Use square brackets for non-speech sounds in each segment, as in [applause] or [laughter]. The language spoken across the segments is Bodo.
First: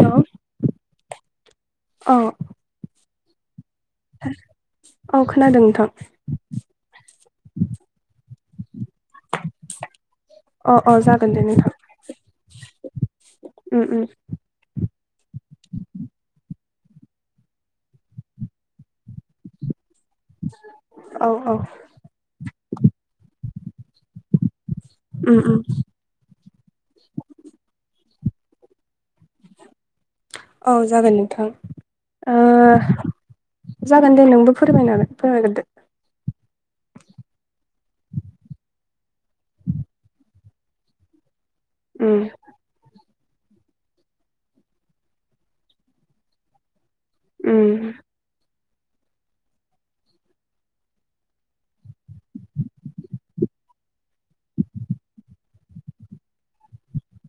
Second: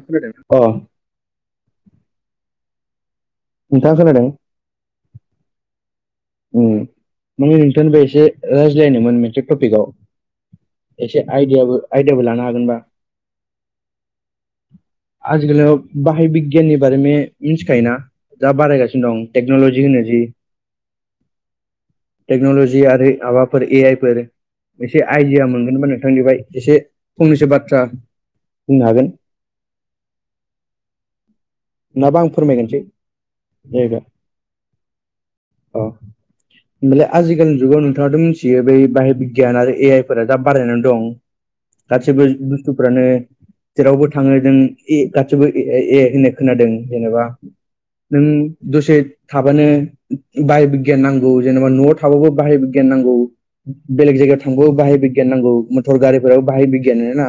हेल' अ औ नोंथाङा खोनायदों औ खोनादों नोंथां माने नोंथांनिबो एसे रायज्लायनोमोन मोनसे टपिकआव अ अ एसे जागोन दे नोंथां आइदियाबो आइदियाबो लानो हागोनबा उम उम आजिखालियाव बाहाय बिगियाननि बारैनो मिथिखायोोना दा बारायगासिनो दं टेक्न'लजि होन जि औ औ टेक्न'ल'जि आरो माबाफोर ए आइ फोर एसे उम आइडिया उम मोनगोन मानो बिथांनिफ्राय एसे फंनैसो बाथ्रा बुंनो हागोन औ जागोन नोंथां नङाबा आं फोरमायगोनसै जाहैबाय जागोन दे नोंबो फोरमायनानै फोरमायग्रोदो अ हालाय आजिलि जुगाव नोंथाङाथ' मिथियो बै बाहेर बिगियान आरो ए आइ फोर दा बारायनानै दं उम गासिबो बुस्थुफ्रानो जेरावबो थाङो जों ए गासिबो ए ए होननाय खोनादों जेनेबा उम नों दसे थाबानो बाहेर बिगियान नांगौ जेनेबा न'आव थाबाबो बाहेर बिगियान नांगौ बेलेग जायगायाव थांबो बाहाय बिगियान नांगौ मथर गारिफोराबो बाहाय बिगियान ना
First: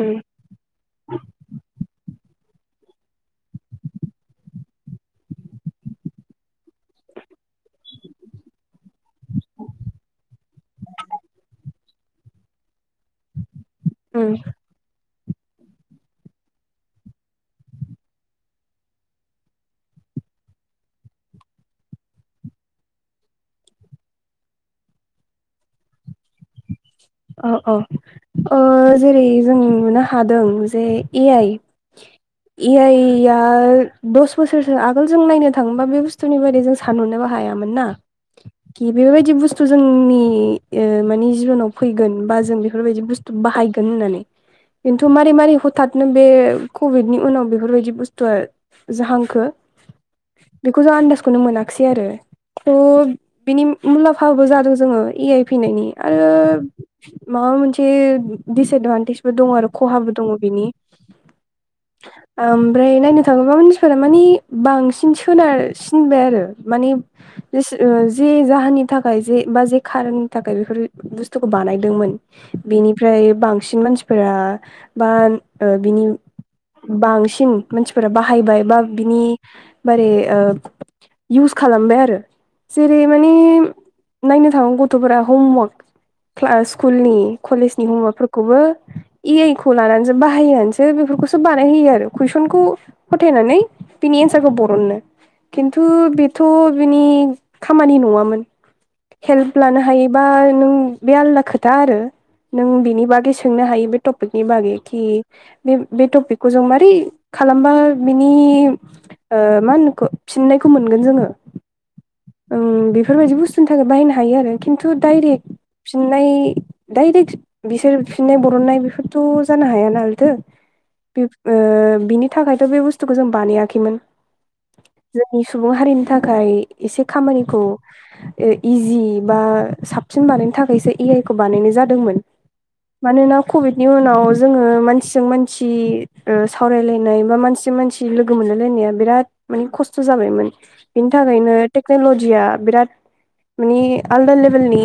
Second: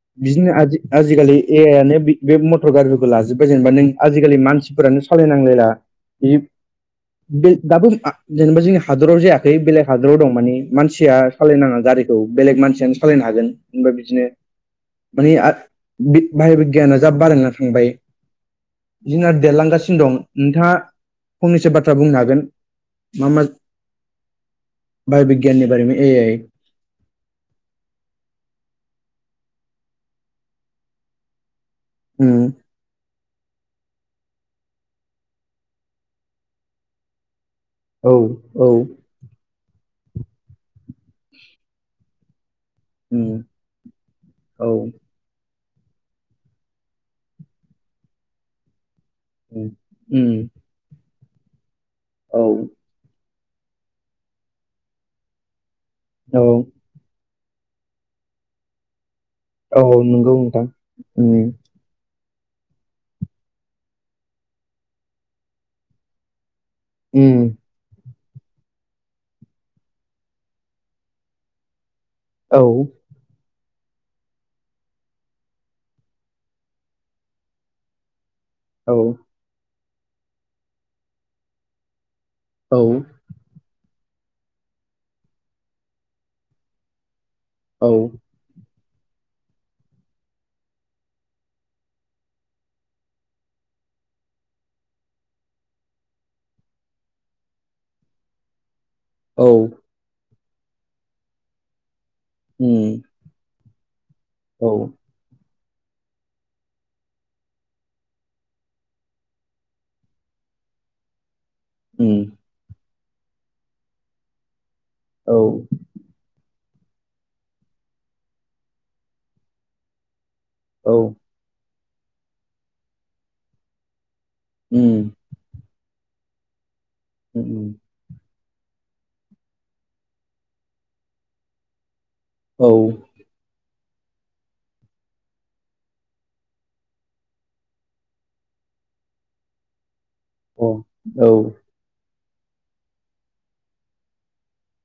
उम बिदिनो आजिखालि ए आइनो बे मथर गारि लाजोबबाय जेनेबा नों आजिखालि मानसिफोरानो सालायनांलायला बे दाबो जेनेबा जोंनि हादराव जायाखै बेलेग हादराव दं मानिे मानसिया सालायनाङा गारिखौ बेलेग मानसियानो सालायनो हागोन बा बिदिनो उम मानिे बाहेर बिगियाना जा बारायना थांबाय जोंनाना देरलांगासिनो दं नोंथाङा फंनैसो बाथ्रा बुंनो हागोन म म बाय'बिगियाननि बारै ए आइ औ औ जेरै जों नुनो हादों जे ए आइ उम ए आइया दस बोसोरसो आगोल जों नायनो थाङोबा बे बुस्थुनि बारै जों सानहरनोबो हायामोन ना औ औ कि बेफोरबायदि बुस्थु जोंनि माने जिबनाव फैगोन बा जों बे बेफोरबायदि बुस्थु उम बाहायगोन होननानै औ खिन्थु मारै मारै थारनो बे कभिडनि उनाव बेफोरबायदि बुस्थुआ जाहां उम बेखौ जों आन्दासखौनो मोनाखसै आरो औ थ' बिनि मुलाम्फाबो जादों जोङो ए आइ फैनायनि आरो औ माबा मोनसे दिसएदभान्टेज दङ आरो औ खहाबो दङ नंगौ नोंथां बेनि उम ओमफ्राय नायनो थाङोब्ला मानसिफोरा मानिे बांसिन सोनारसिनबाय आरो मानि उम जे जाहोननि थाखाय जे बा जे खारननि थाखाय बेफोर बुस्थुखौ बानायदोंमोन औ बिनिफ्राय बांसिन मानसिफोरा बा बिनि बांसिन मानसिफोरा बाहायबाय बा औ बिनि बारै ओ इउस खालामबाय आरो औ जेरै मे नायनो थाङोन गथ'फोरा हमवार्क स्कुलनि कलेजनि औ हमवार्कफोरखौबो ए आइ खौ लानानैसो बाहायनानैसो बेफोरखौसो बानायहोयो आरो कुइसनखौ फथायनानै बिनि इन्सारखौ बरनो खिन्थु बेथ' बिनि खामानि नङामोन औ हेल्प लानो हायोबा नों बे आलदा खोथा आरो। नों उम बिनि बागै सोंनो हायो बे ट'पिक नि औ बागै बे बे टपिकखौ जों मारै खालामबा बिनि मा होनो फिननायखौ मोनगोन जोंङो उ बेफोरबायाददि बुस्थुनि थाखाय बाहायनो हायो आरो खिन्थु औ दायरेक् फिननाय दडाइरेक्ट बिसोर फिननाय बरननाय बेफोरथ' जानो हाया नालदो औव बिनि थाखायथ' बे बुस्थुखौ जों बानायाखैमोन। उ जोंनि सुबुं हारिनि थाखाय एसे खामानिखौ उम इजि बा साबसिन बानायनो थाखायसो ए आइ खौ बानायनाय जादोंमोन औव मानोना कभिडनि उनाव जोंङो मानसिजों मानसि सावरायलायनाय बा मानसिजों मानसि सि लोगो मोनलायलायनाया बिराद माने खस्थ' जाबायमोन अ औ बिनि थाखायनो टेक्नलजिया बिरत मानि आलदा लेभेलनि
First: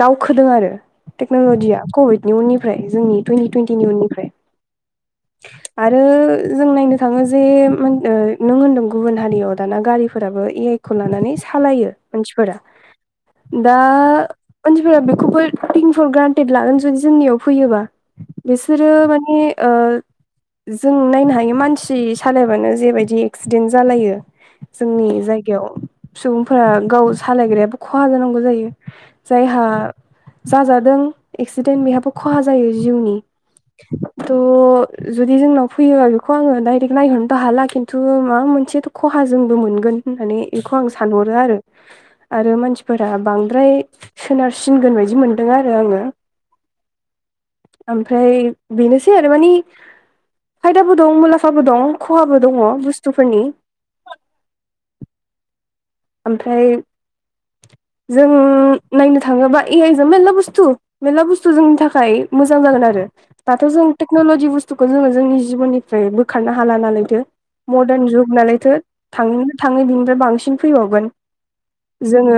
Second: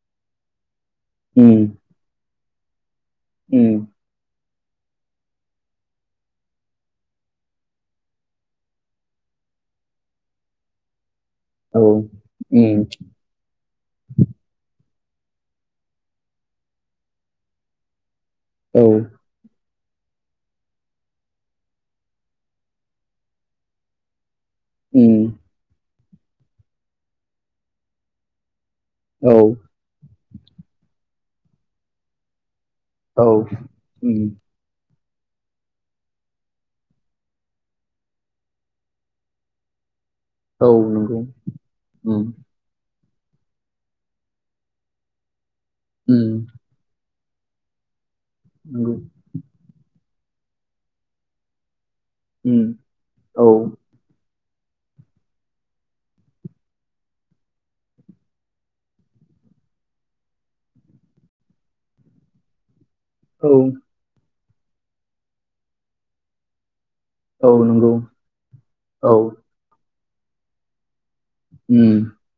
दावखोदों आरो उम टेक्न'लजिया कभिडनि उननिफ्राय जोंनि टुन्टि टुवन्टि उम निननिफ्राय आरो जों नायनो थांङो जे नों होनदों गुबुन हारियाव दाना गारिफोराबो एक खौ लानानै औ सालायो मानसिफोरा उम दा मनसिफोरा बेखौबो फर ग्रान्टेड लागोन जुदि जोंनियाव फैयोबा औ बिसोरो माने ओ जों नायनो हायो मानसि सालायबानो जेबायदि एक्सिडेन्ट जालायो जोंनि उम जायगायाव सुबुंफोरा गाव सालायग्रायाबो खहा जानांगौ जायो। औ जायहा जाजादों एक्सिडेन्ट बेहाबो खहा जायो जिउनि औ उम थ' जुदि जोंनाव फैयोबा बेखौ आंङो दडाइरेक्ट नायहरनोबो हाला खिन्थु माबा मोनसेथ' खहा जोंबो मोनगोन होननानै औ बेखौ आं नंगौ सानहरो आरो उम आरो मानसिफोरा बांद्राय सोनारसिनगोन बायदि मोनदों आरो आंङो उम ओमफ्राय नंगौ बेनोसै आरो मानि खायदाबो दं मुलाम्फाबो दं खहाबो दंङ उम बुस्थुफोरनि औ ओमफ्राय जों नायनो थांङोबा ए आइ जों मेल्ला बुस्थु मेर्ला बुस्थु जोंनि थाखाय मोजां जागोन आरो औ दाथ' जों टेक्न'ल'जि बुस्थुखौ जोंङो जोंनि जिबननिफ्राय बोखारनो हाला नालायदो औ नंगौ मदार्न जुग नालायथ' औ थाङै थाङै बिनिफ्राय बांसिन फैबावगोन उ जोंङो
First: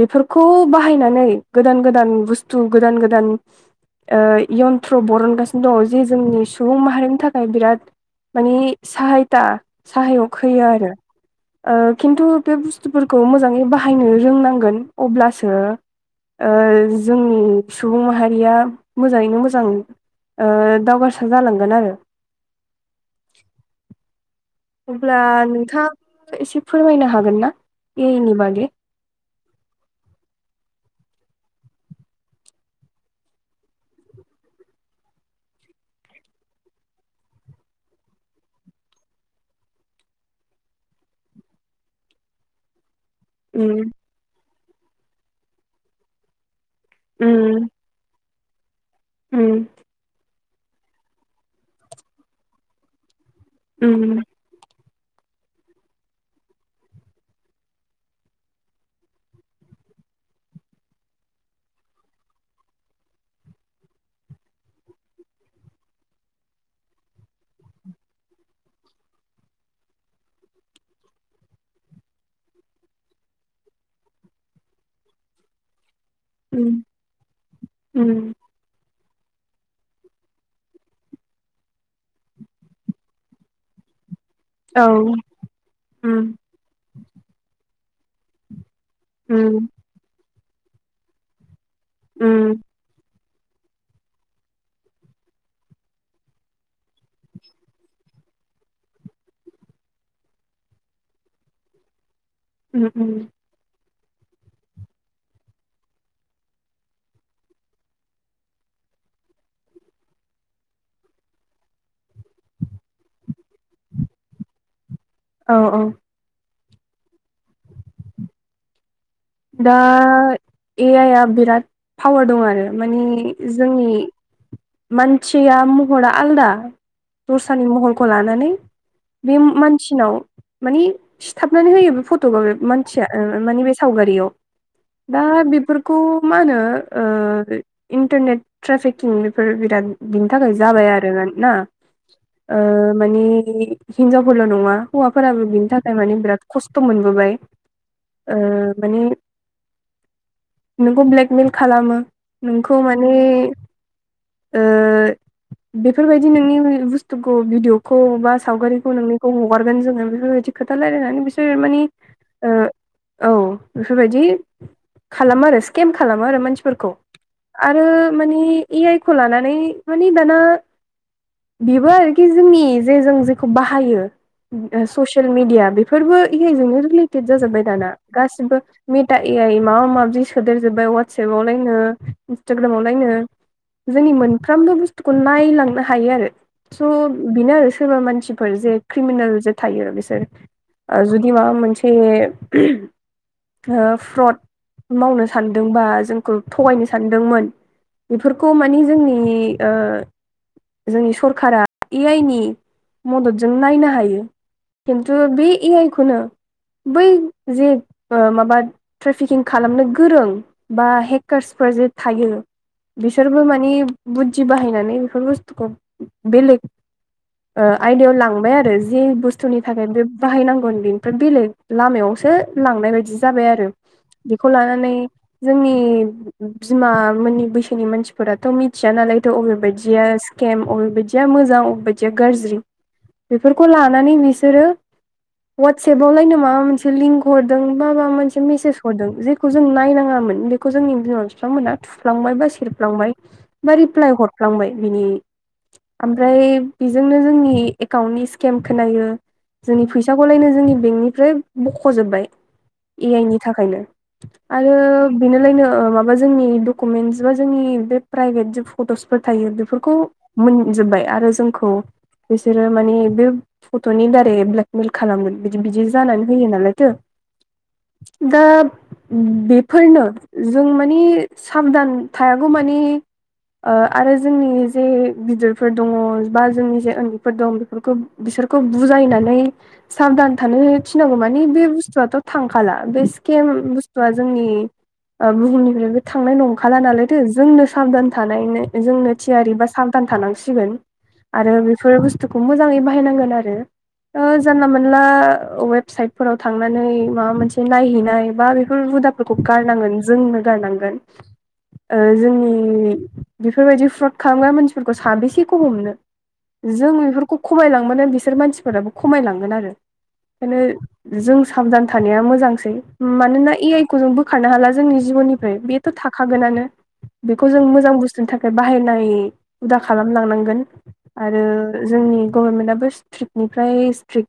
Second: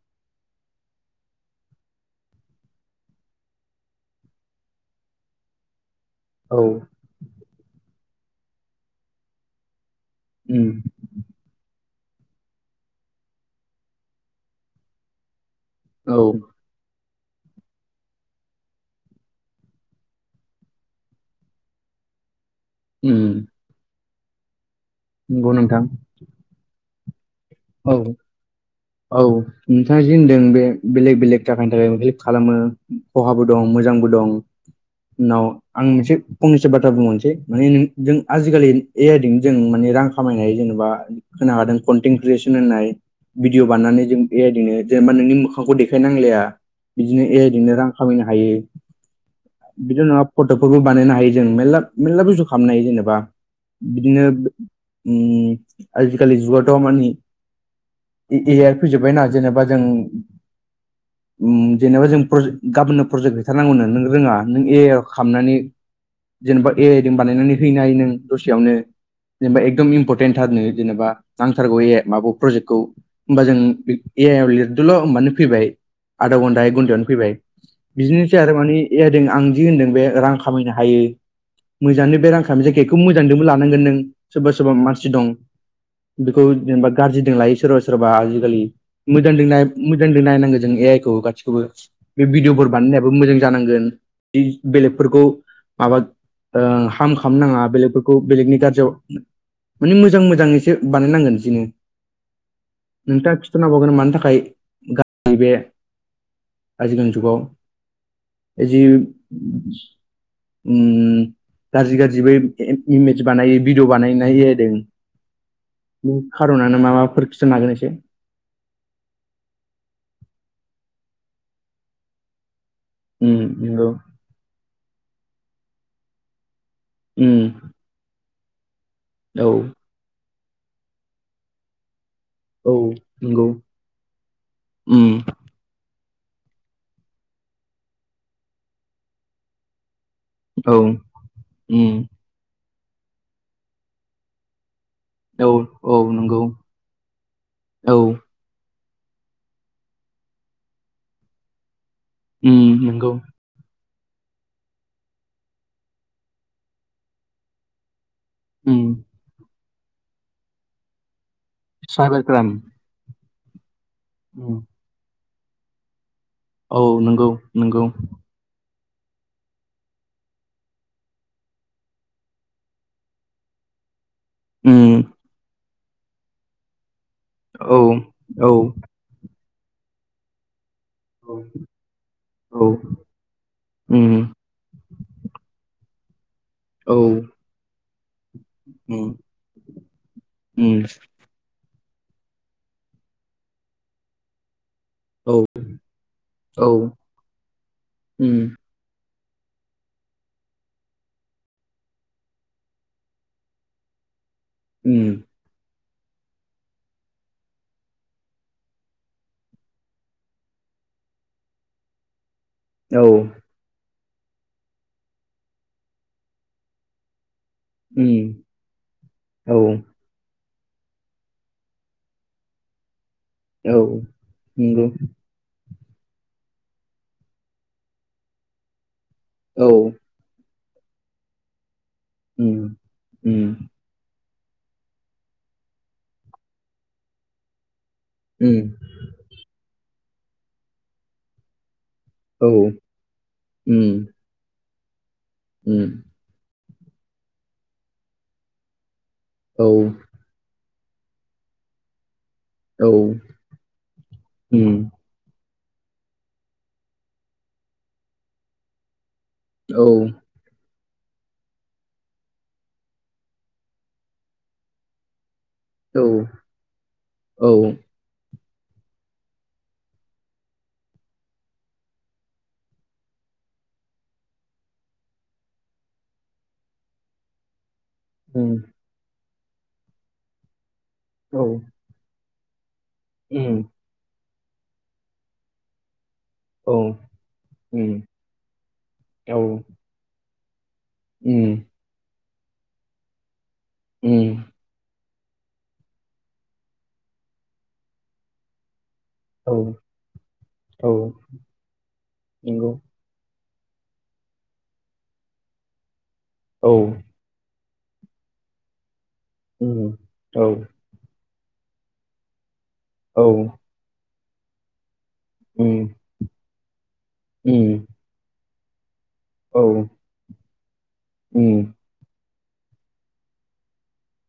बेफोरखौ बाहायनानै गोदान गोदान बुस्थु गोदान गोदान यन थ्रु बररन गास दंङ जे जोंनि औ सुबुं माहारिनि थाखाय बिराद मानिे साहायथा साहाय' खैयो उम आरो खिन्थु बे बुस्थुफोरखौ मोंजाङै बाहायनो रोंनांगोन अब्लासो औव जोंनि सुबुं माहारिया मोजांङैनो मोजां दावगारसा जालांगोन आरो। उ अब्ला नोंथां नोंथांङाबो एसे फोरमायनो हागोन ना एनि बागै? औव नोंथांङा जि होनदों बे बेलेग बेलेग थाखानि थाखाय हेल्प खालामो खहाबो दं मोजांबो दं न' आं मोनसे फंनैसो बाथ्रा बुंबनोसै माने जों आजिखालि एयदिं जों माने रां खामायनाय जेनेबा होनो हादों कनटिं क्रिसन होननाय भिडिअ उम बानायनानै जों ए आइनो जेनेबा नोंनि मोखांखौ देखायनांलाया। बिदिनो ए आइजोंनो रां खामायनो हायो। ओम बिदि नङा फटकफोरबो बानायनो हायो जों मेल्ला मेरला बुजु खालामनो हायो जेनेबा। उम बिदिनो ओम आजिखालि जुगाथ' मानि ए आइ फैजोबबायना जेनेबा जों उम जेनेबा जों गाबोननो प्रजेक्ट हैैथारनांगौनो नों रोङा नों ए आइआव खामनानै जेनेबा ए आइजों बानायनानै हैनो हायो नों दसेयावनो। जेनेबा एकदम इम्परटेन्थारनो जेनेबा नांथारगौ ए आइ माबा प्रजेक्टखौ होमबा जों ए आइ आव लिरदोल' होनबानो फैबाय। आधा घन्टा एक उम घन्टायावनो फैबाय उम बिदिनोसै आरो। माने ए आइदों आं दि होनदों बे रां खामायनो हायो। मोजांनो बे रां खामाय जायखिजाया बेखौ मोजांजोंबो लानांगोन नों। सोरबा सोरबा औ मानसि दं उम बेखौ जेनेबा गाज्रिदों लायो सोरबा सोरबा आजिखालि। मोजांजों नाय उम मोजांदों नायनांगौ जों ए आइखौ गासिखौबो बे उम भिडिअफोर बानायनायाबो मोजां जानांगोन जि बेलेगफोरखौ माबा ओं हार्म खालामनो नाङा बेलेगफोरखौ बेलेगनि गाज्रियाव माने मोजां मोजां एसे बानायनांगोन बिदिनो उम उम नोंथाङा खिथानो हाबावगोन मानि थाखाय गा बे आजिखालिनि जुगाव जि उम उम गाज्रि गाज्रिबो इमेज बानायो भिडिअ बानायनाय जादों। औ औ बे खारनानो मा माफोर [unintelligible] नाजानायसो। दा ए आइ आ बिराद पावार दं आरो। उम मानि जोंनि नंगौ मानथिया महरा आलदा। उम दस्रानि महलखौ लानानै बे औ मानसिनाव मानि सिथाबनानै होयो बे फट' गावनो बे औ मानसिया ओ नंगौ मानि बे सावगारियाव। उम दा बेफोरखौ मा होनो ओ इन्टारनेट ट्रेफिकिं बेफोर बिराद [inaudible] थाखाय औ जाबाय आरो ना उम ओ मानि हिन्जावफोरल' नङा। हौवाफोराबो औ बिनि थाखाय औ माने नंगौ बिराद खस्थ' मोनबोबाय औ ओ। माने नोंखौ ब्लेकमेल खालामो। नोंखौ उम माने नंगौ ओ बेफोरबायदि नोंनि बुस्थुखौ भिदिअ'खौ बा उम सावगारिखौ नोंनिखौ हगारगोन जोङो बेफोरबायदि खोथा रायलायनानै बिसोर मानि साइबार क्राइम ओ औ बेफोरबायदि उम खालामो आरो स्केम खालामो आरो मानसि औ फोरखौ नंगौ नंगौ आरो माने ए आइ खौ लानानै माने दाना बेबो आरोखि जोंनि जे जों जेखौ बाहायो उम ससियेल मिडिया बेफोरबो ए आइजोंनो रिलेटेद जाजोबबाय औ दाना औ गासिबो। मिटा ए आइ माबा माबि सोदेर जोब्बाय वा औ सेपावलायनो औ इन्सटाग्रामावलायनो जोंनि उम मोन सानफ्रामबो बुस्थुखौ नायलांनो हायो आरो। स' औ बेनो आरो सोरबा मानसिफोर जे उम क्रिमिनेल जे थायो आरो बिसोर उम जु बि माबा मोनसे ओ फ्रड मावनो औ सानदों बा जोंखौ औ थगायनो सानदोंमोन उम बेफोरखौ मानि जोंनि ओ जोंनि सरखारा ए आइ नि मददजों नायनो हायो। उम खिन्थु बे ए आइ खौनो बै जे माबा ट्रेफिकिं खालामनो गोरों बा हेकार्सफोर जे थायो औ बिसोरबो मानि बुद्धि बाहायनानै बेफोर बुस्थुखौ बेलेग आयदायाव उम लांबाय आरो जि औ बुस्थुनि थाखाय बे बाहायनांगोन बेनिफ्राय बेलेग लामायावसो लांनाय बायदि जाबाय आरो औ बेखौ नंगौ लानानै जोंनि बिमा मोननि बैसोनि मानसि फोरथ' मिथिया नालायथ' औ बबेबायदिया स्केम बबेबायदिया मोजां अबेबायदि उम गाज्रि उम बेफोरखौ ला [unintelligible] बिसोरो वाट्साबावलायनो माबामोनसे लिंहरदों बा बामोनसे उम हरदों जेखौ जों नायनाङामोन बेखौ जोंनि बिनाव बिफामोना थुफ्लांबाय बा औ सेरफ्लांबाय बा रिप्लाय हरफ्लांबाय बिनि उ ओमफ्राय बेजोंनो जोंनि एकाउन्टनि स्केम खोनायो औ जोंनि फै फिसाखौलायनो जोंनि बेंकनिफ्राय बख'जोबबाय औ ए आइ नि थाखायनो आरो उम बेनोलायनो ओ माबा जोंनि डकुमेन्टस बा जोंनि बे प्राइभेट ज फट'सफोर थायो औ बेफोरखौ मोनजोबबाय आरो जोंखौ बिसोरो माने बे फट'नि दारै ब्लेकमेल खालामगोन बिदि बिदि औ जानानै होयो नालायथ' औ दा बेफोरनो जों मानि साबधान थायागौ मानि ओ आरो जोंनि जे गिदिरफोर दङ बा जोंनि जे उन्दैफोर दं बेफोरखौ उम बिसोरखौ बुजायनानै साबधान थानो थिनांगौ मानिे औ बे बुस्थुआथ' थांखाला बे स्केम उम बुस्थुआ जोंनि ओ बुहुमनिफ्राय थांनाय औ नंखाला नालायथो जोंनो उम साबधान थानाय जोंनो औ थियारि बा साबधान थानांसिगोन आरो उम बेफोर बुस्थुखौ मोजाङै बाहायनांगोन आरो उम जानला मोनानला वब साइडफोराव थांनानै माबा मोनसे नायहैनाय बा बेफोर हुदा फोरखौ औ गारनांगोन जोंनो औ गारनांगोन ओ जोंनि नंगौ बेफोरबायदि फ्रद खालामग्रा मानसिफोरखौ साबेसेखौ हमनो औ जों बेफोरखौ खमायलांबानो बिसोर मानसिफोराबो खमायलांगोन आरो उम औ बेखायनो जों सा थानाया मोजांसै औ मानोना ए आइ खौ जों बोखारनो हाला जोंनि जिउनि ओमफ्राय बेथ' उम थाखागोन नानो बेखौ जों उम मोजां बुस्थुनि थाखाय बाहायनाय औ हुदा खालामलांनांगोन आरो उम जोंनि गभर्नमेन्टआबो स्ट्रिकटनिफ्राय स्ट्रिक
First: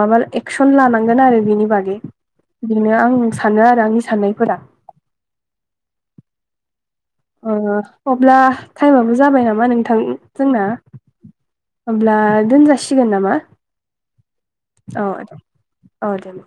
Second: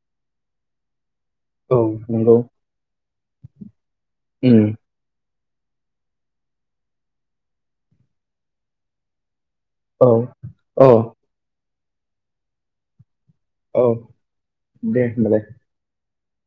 माबा एक्सन लानांगोन आरो बिनि औ बागै नंगौ बिनो आं सानो आरो आंनि साननायफोरा उम अब्ला टाइमाबो जाबाय नामा नोंथां औ जोंना अ हब्ला दोनजासिगोन नामा औ दे होनबालाय औे औ दे